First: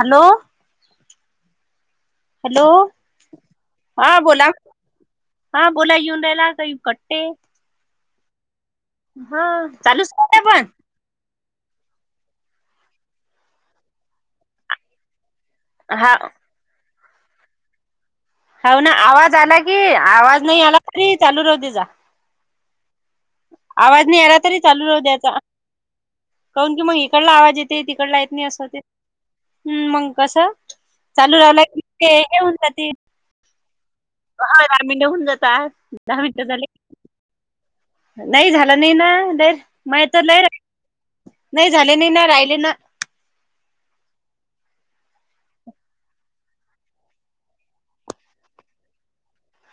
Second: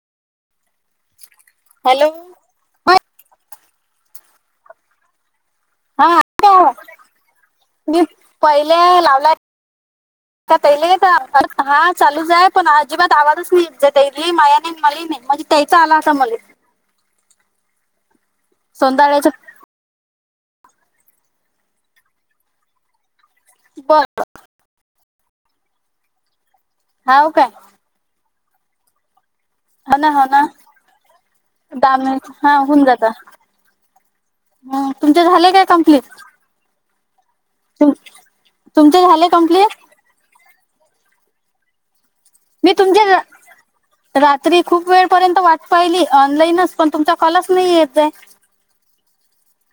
Hello. Hello. Hello हा बोला. हा बोला येऊन राहिला काही कट्टे मी पहिले लावला [unintelligible] हा चालूच राहते पण का हा चालूच आहे पण अजिबात आवाजच नाहीजतयली मायाने मली नाही माझी त्याचा आला हा आता मले होना सोंदाळ्याचा आवाज आला की आवाज नाही आला तरी चालू राहूदे जा. बर आवाज नाही आलातरी चालू राहू द्यायचा कायुन की मग हाव इकडला काय आवाज येत ते तिकडला येत नाही असं ते हम्म, हो ना मंग हो ना कसं चालू राहिला की दहा ते मिनिट घेऊन हा होऊन जातील. जाता हाय ह रामीनड तुमचे होऊन झाले काय जातात कम्प्लीट दहा मिनटं झाले. तुम नाही झालं नाही तुमचे ना झाले लेर कम्प्लीट मये तर लय र नाही झाले नई ना राहि मी तुमच्या रात्री खूप वेळपर्यंत वाट पाहिली ऑनलाईनच पण तुमचा कॉलाच नाही येत आहे.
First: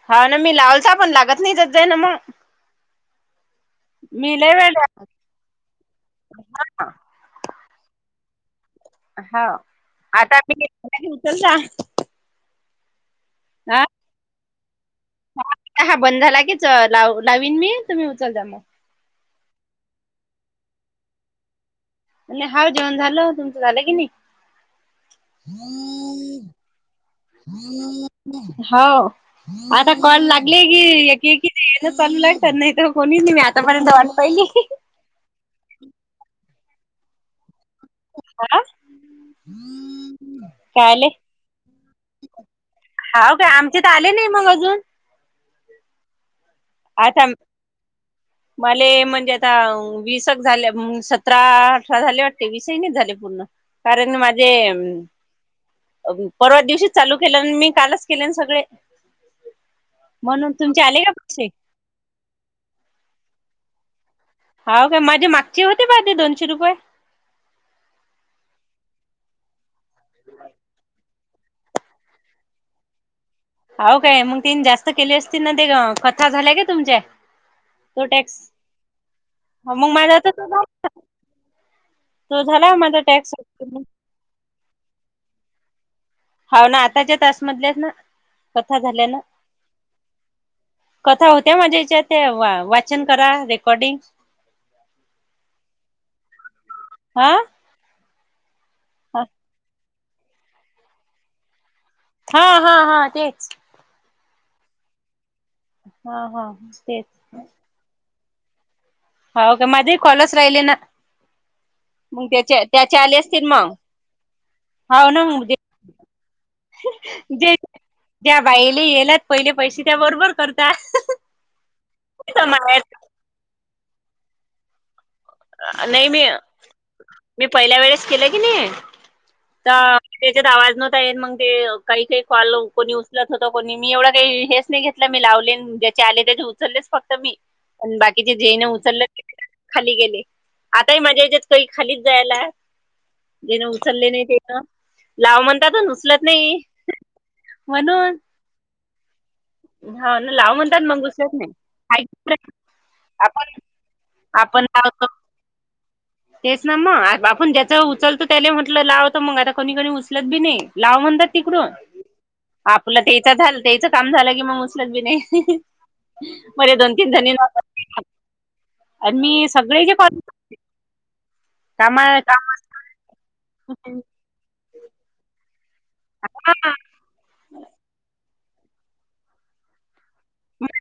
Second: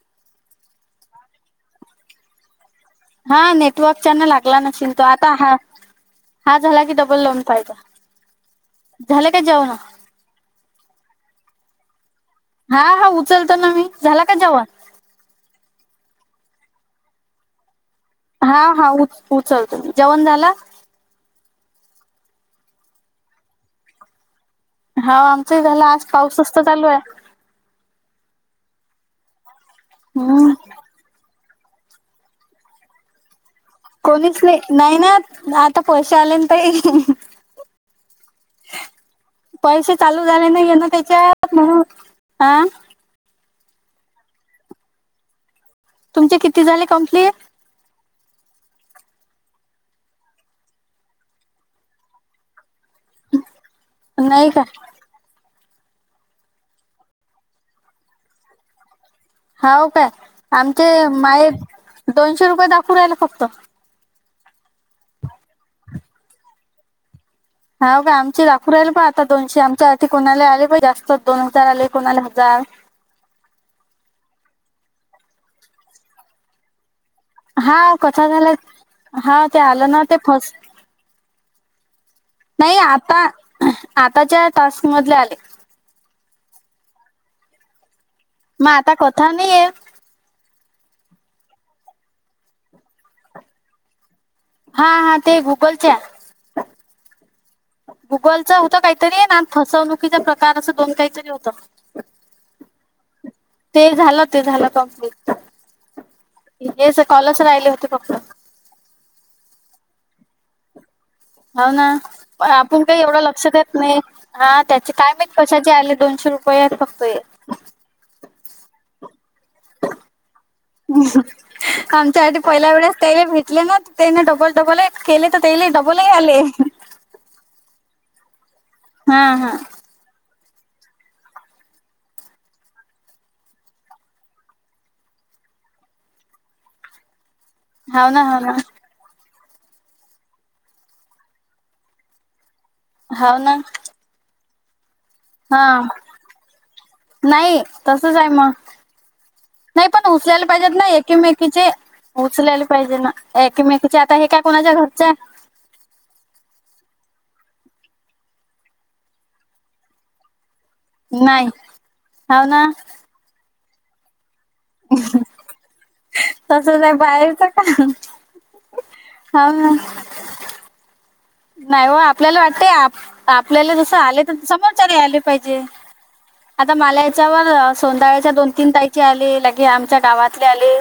हा ना मी लावलता पण लागत नाही जात जाई ना मग. हा नेटवर्कच्या ना मी लय लागला वेळ नसेल तो आता हा हा झाला की डबल लाऊन पाहेचा. हा आता मीनी [unintelligible] उचल ला. हा हा उचलतना मी झाला का जेवण? हा हा बंद झाला की च लाव लावीन मी. तुम्ही उचल जा. हा हा उच उचलतो मी, जेवण झाला? म्हणे हा जेवण झालं तुमचं झालं की नी? हा आमचही झालं आज पाऊसच तर चालू आहे. हा आता कॉल हम्म लागली की एकी-एकी चे हेजात चाललेल आहे तर नाहीतर कोणीच नाही मी आ कोणीच नाही नाही नाथ न आता पैशे आलेना ताई तुम्हाला पैशे चालू झाले नाय येना आले त्याच्यात म्हणून हा. हाव का आमचे त आले नाही मग अजून? तुमचे किती झाले आता कंप्लीट? मले म्हणजे आता वीस एक झाल्या सतरा अठरा झाले वाटते वीसही नाही झाले पूर्ण कारण नाही माझे का परवा दिवशीच चालू केलं न मी कालंच केलेना सगळे. हाउ काय म्हणून तुमचे आमचे आले का पैसे? माय दोनशे रुपये दाखवू राहिला फक्त. हाउ काय माझे मागचे होते बाय ते दोनशे रुपये. हाउ काय आमचे दाखू राहिले पाय आता दोनशे आमच्या आदि कोणाला आले पाय जास्त दोन हजार आले कोणाला हजार. हो काय मग तिन जास्त केले असतीन तेग कथा झाल्या काय तुमच्या? हा हो तो कथा टॅक्स. झाल्यात हा ते मग आलं नव्हते माझा तर तो फस झाला तो झाला नाही माझा आता टॅक्स आताच्या टास्क मधले आले. हाव ना आताच्या टास्क मधल्यात ना मग कथा आता झाल्या ना नाही आहे कथा होत्या माझ्या हेच्यात ते वा वाचन करा रेकॉर्डिंग. हा हा ते गुगलच्या. हा. गुगलच होतं काहीतरी आणि फसवणुकीचा प्रकार असं दोन काहीतरी होतं. हा हा हा तेच. ते झालं ते झालं कंप्लीट हा हा हेच तेच कॉलच राहिले होते फक्त. हो का माझे खॉलच राहिले ना. हो ना‌ मग पन त्याचे आपूण त्याचे काही आले एवढं असतील लक्ष मग देत नाही. हा त्याचे हाव काय ना माहित म्हणजे कशाचे आले दोनशे रुपया आहेत फक्त ये. त्या बाइले येल्यात पहिले पैशे त्या बरोबर करत आमच्यासाठी पहिल्या वेळेस नाही तेला भेटले ना ते ना डबल डबल आहे. केले तर तेले डबल ही मी आले. मी पहिल्या वेळेस केलं की नाही हा हा. ता त्याच्यात आवाज नव्हता येन मग ते काही काही कॉल कोणी उचलत होत कोणी मी एवढं काही हेच नाही घे टला मी लावलेन ज्याचे आले त्याचे उचललेच फक्त मी. पण हाव ना बाकीचे हाव ना जेने उचलले खाली गेले. आताही माझ्या याच्यात काही खालीच जायला हाव ना जेने उचलले नाही ते लाव म्हणतात हा उचलत नाही. नाही तसच म्हणून आहे म. नाही पण हा ना उचलायला लाव पाहिजेत म्हणतात ना मग उचलत एकमेकीचे नाही उचलायले पाहिजे ना आपण एकमेकीचे आता हे काय आपण कोणाच्या घर लावतो चा तेच ना मग आ आपण ज्याचा उचलतो त्याले म्हटलं लावतं मग आता कोणीकोणी उचलत बी नाही. लाव म्हणतात नाही तिकडून हाव ना आपलं तेचा झा तेचा काम झालं की म उचलत बी नाय. बरे तसंच आहे दोन-तीन जणी बाहेरचं का [inaudible] आणि मी हाव ना सगळे जे कॉ नाही हो आपल्याला वाटतय काम आप आपल्याला जसं आले तर समोरच्यारी आले पाहिजे. आता माला याच्यावर सोनधाळ्याच्या दोन-तीन तारीखे आले लगे आमच्या गावात ठले आले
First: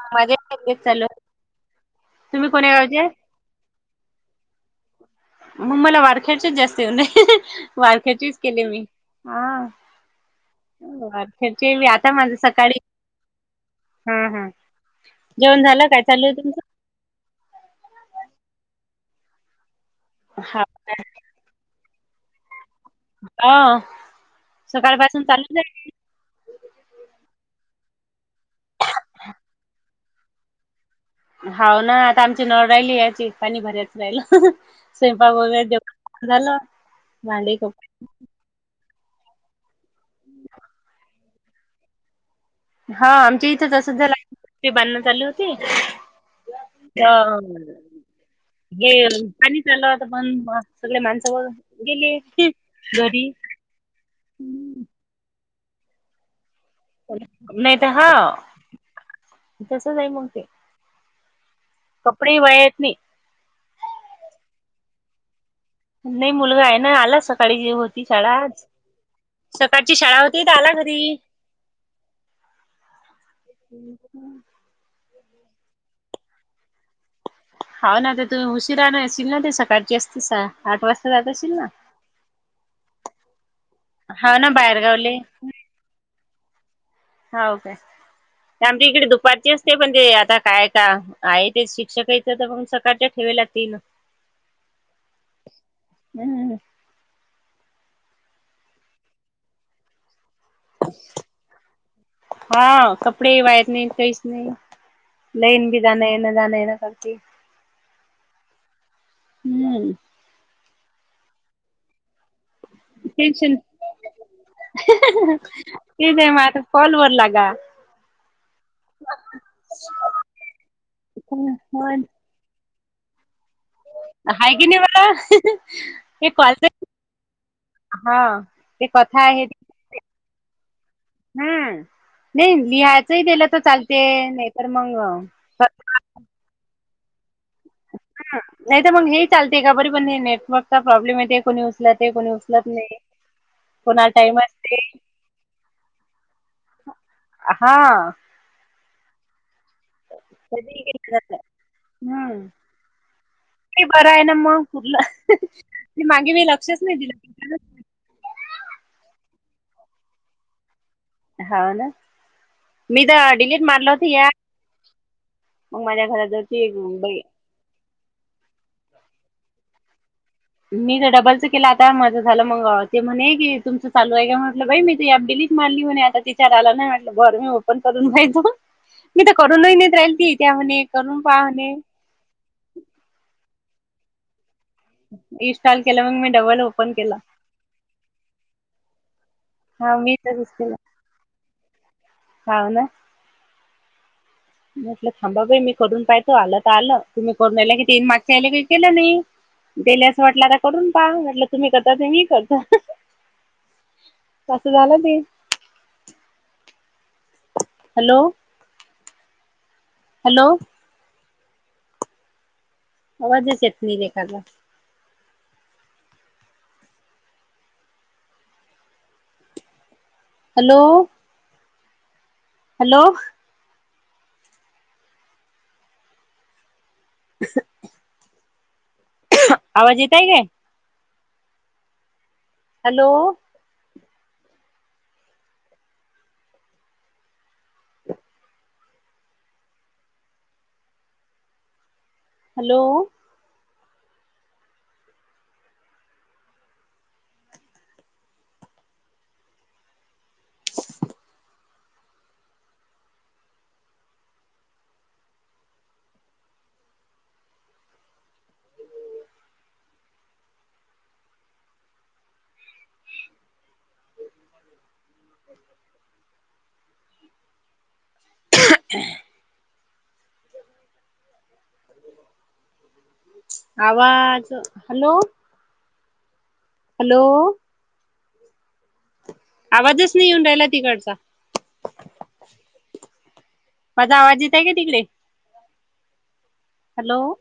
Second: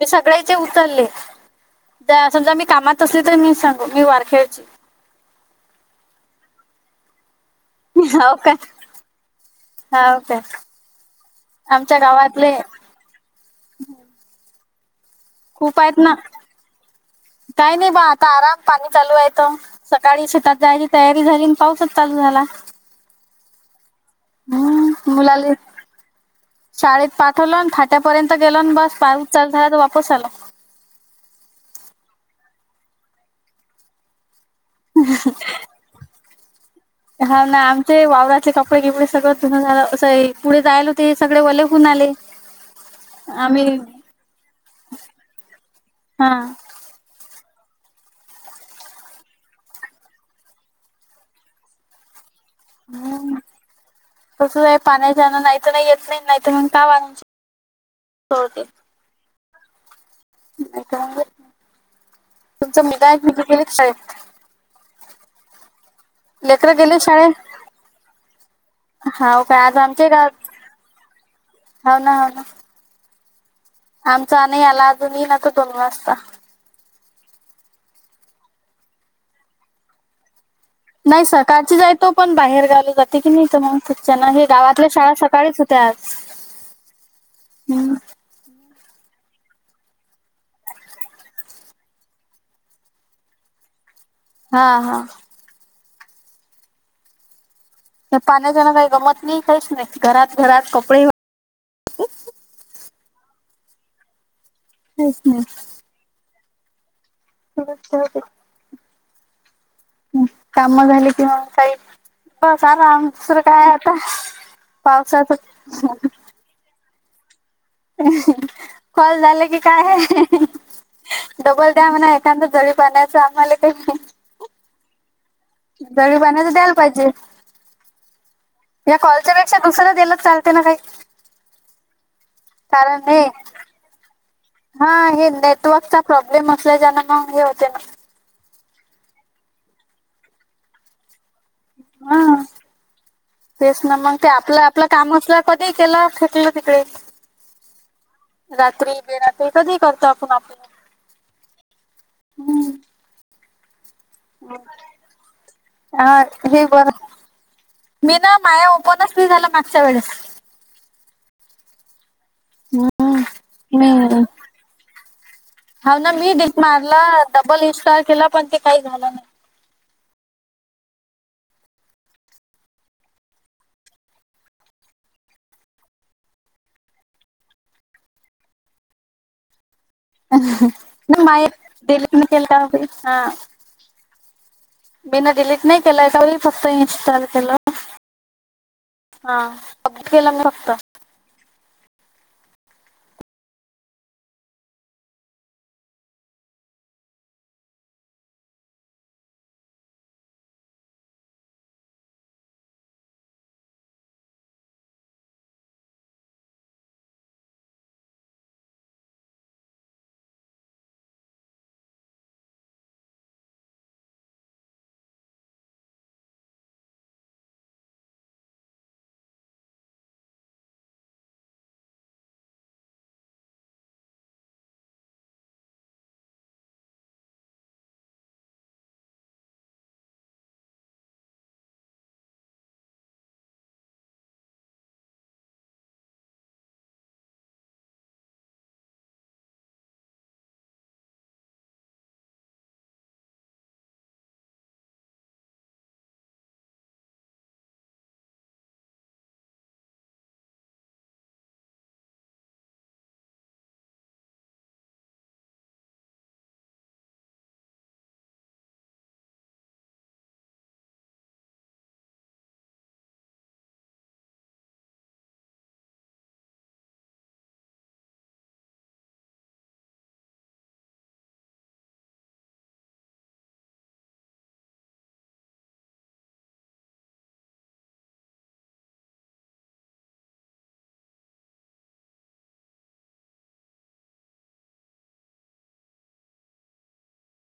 मी सगळ्याचे माझे उचरले चालू त्या तुम्ही समजा मी कोण्या कामात गावचे असले तर मी सांगू मी वार खेळची मग मला वारख्याच्याच जास्त उने हो वारख्याचेच केले काय मी हा. हाव काय वारख्याचे मी आमच्या आता माझं गावातले सकाळी हा हा. जेवण खूप झालं आहेत काय ना चालू आहे तुमचं काय नाही बा आता आराम पाणी चालू आहे तो. सकाळी शेतात हा जायची तयारी झाली आणि पाऊसच चालू झाला. आं हम्म मुलाली शाळेत पाठवलं अनं फाट्यापर्यंत गेलो अनं बस पाय उचलझात वापस आला. हाव ना आता आमची नळ राहिली याची पाणी भऱ्याच राहिलं, स्वयंपाक वगैरे दे झालं हा भांडे ना कप आमचे वावराचे कप पडे एवढं सगळं पुनः झाला असं आहे, पुढे जायला होते सगळे वले होऊन आले. हा आमच्या आम्ही इथं तसचं झाला [inaudible] बांधण चालू होती. हा जाम होत पण सगळे माणसं व गेले घरी हम्म तसंच आहे पाण्याच्यानं नाही तर नाही येत नाही नाही तर मग का वाहून नाही तर हा सोडते तसच आहे मग ते नाही तर मग कपडे वाया येत तुमचं नाही मुलगा आहे मुलगी गेली शाळेत नाही मुलगा लेकरं आहे ना गेले आला शाळेत सकाळी होती शाळा आज हाव काय आज सकाळची आमच्या शाळा होती गावात तर आला घरी हाव ना हाव ना आमचा नाही आला अजून येईन आता दोन वाजता. हाव ना तर तुम्ही उशिरा ना असशील ना ते सकाळची असते आठ वाजता नाही जात असशील ना सकाळची जाय तो पण बाहेर गावला जाते की नाही तर मग त्याच्यानं हाव हे ना गावातल्या शाळा बाहेरगावले सकाळीच होत्या आज. हाव काय हम्म आमच्या इकडे दुपारची असते पण ते आता काय का आहे ते शिक्षक यायचं तर मग सकाळच्या ठेवे लागतील हा हा हम्म त्या पाण्याच्यानं काही गमत नाही काहीच नाही घरात घरात कपडे हा कपडे वाळत नाही काहीच नाही काहीच नाही लाईन बी जाणं येणं जाणं येणं करते सुरूच ठेवते. हम्म काम झाले की मग काही बस आराम दुसरं टेन्शन काय आता तेच पावसाचं आहे मग आता कॉल वर लागा कॉल झाले की काय डबल द्या म्हणा एखादं जळी पाण्याचं आम्हाला काही हाय की नाही बरं जळी हे पाण्याचं कॉलच द्यायला पाहिजे. हा ते या कथा कॉलच्या आहे पेक्षा दुसरं दिलं चालते ना काही हम्म नाही कारण हे लिहायचंही दिलं तर चालते नाही तर हा मग हे नेटवर्कचा प्रॉब्लेम असल्याच्यानं मग हे होते ना नाही तर मग हे चालते का बरी पण हे नेटवर्कचा प्रॉब्लेम येते कोणी उचलते कोणी हा उचलत नाही तेच ना कोणाला मग ते टाइम आपलं असते आपलं काम असलं कधी केलं फेकलं तिकडे हा रात्री बेरात्री कधी करतो आपण आपलं कधी हम्म हम्म. ते बरं आहे ना मग कुठलं ते हा मागे मी हे लक्षच बर नाही दिलं मी ना माया ओपनच नाही झालं मागच्या वेळेस हो ना मी तर डिलीट मी मारलं होतं या मग हा माझ्या ना मी डिलीट घराजवळची एक मारला बाई डबल इन्स्टॉल केला पण ते काही झालं नाही मी तर डबलचं केलं आता माझं झालं मग ते म्हणे की तुमचं चालू आहे का म्हटलं बाई मी तर ॲप डिलीट मारली म्हणे आता तिच्यावर आला नाही म्हटलं बरं मी ओपन करून पाहिजे मी तर करूनही नेत राहील ती त्या म्हणे करून ना पहा माय म्हणे डिलीट नाही केलं का? हा मी ना डिलीट नाही इन्स्टॉल केलं केलं मग मी याच्यावरही डबल फक्त ओपन केलं इन्स्टॉल केलं हा हा मी केला मी तसंच फक्त केलं हो ना म्हटलं थांबा बाई मी करून पाहतो आलं तर आलं तुम्ही करून राहिला की तीन मागच्या यायला काही केलं नाही त्याला असं वाटलं आता करून पहा म्हटलं तुम्ही करता ते मी करता असं झालं ते हॅलो हॅलो आवाजच येत नाही रेखाचा हॅलो हॅलो आवाज येत आहे काय हॅलो हॅलो आवाज हॅलो हॅलो आवाजच नाही येऊन राहिला तिकडचा माझा आवाज येत आहे का तिकडे हॅलो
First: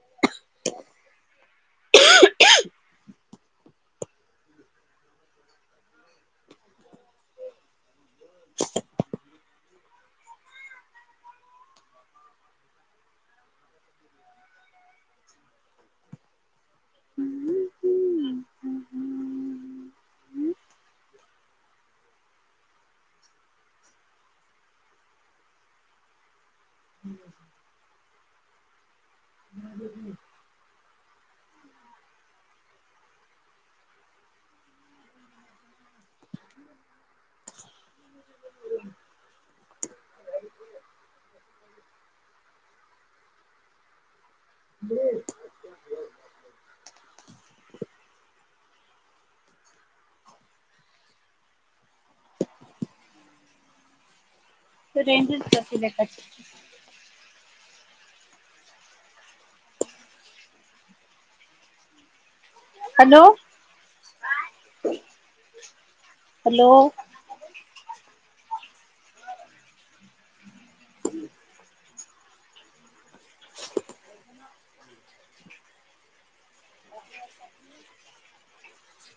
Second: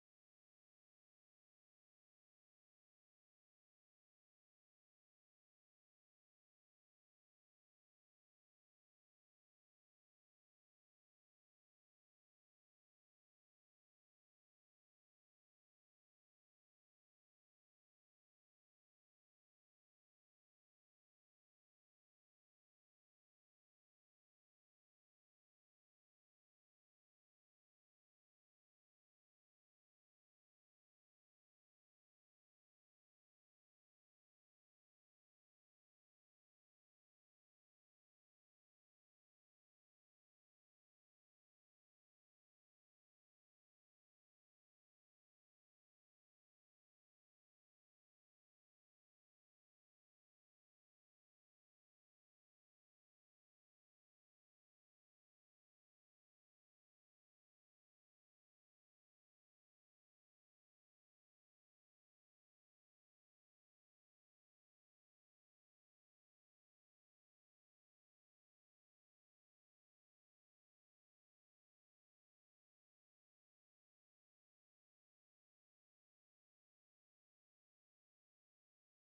रेंजच जाते लेकाची हॅलो हॅलो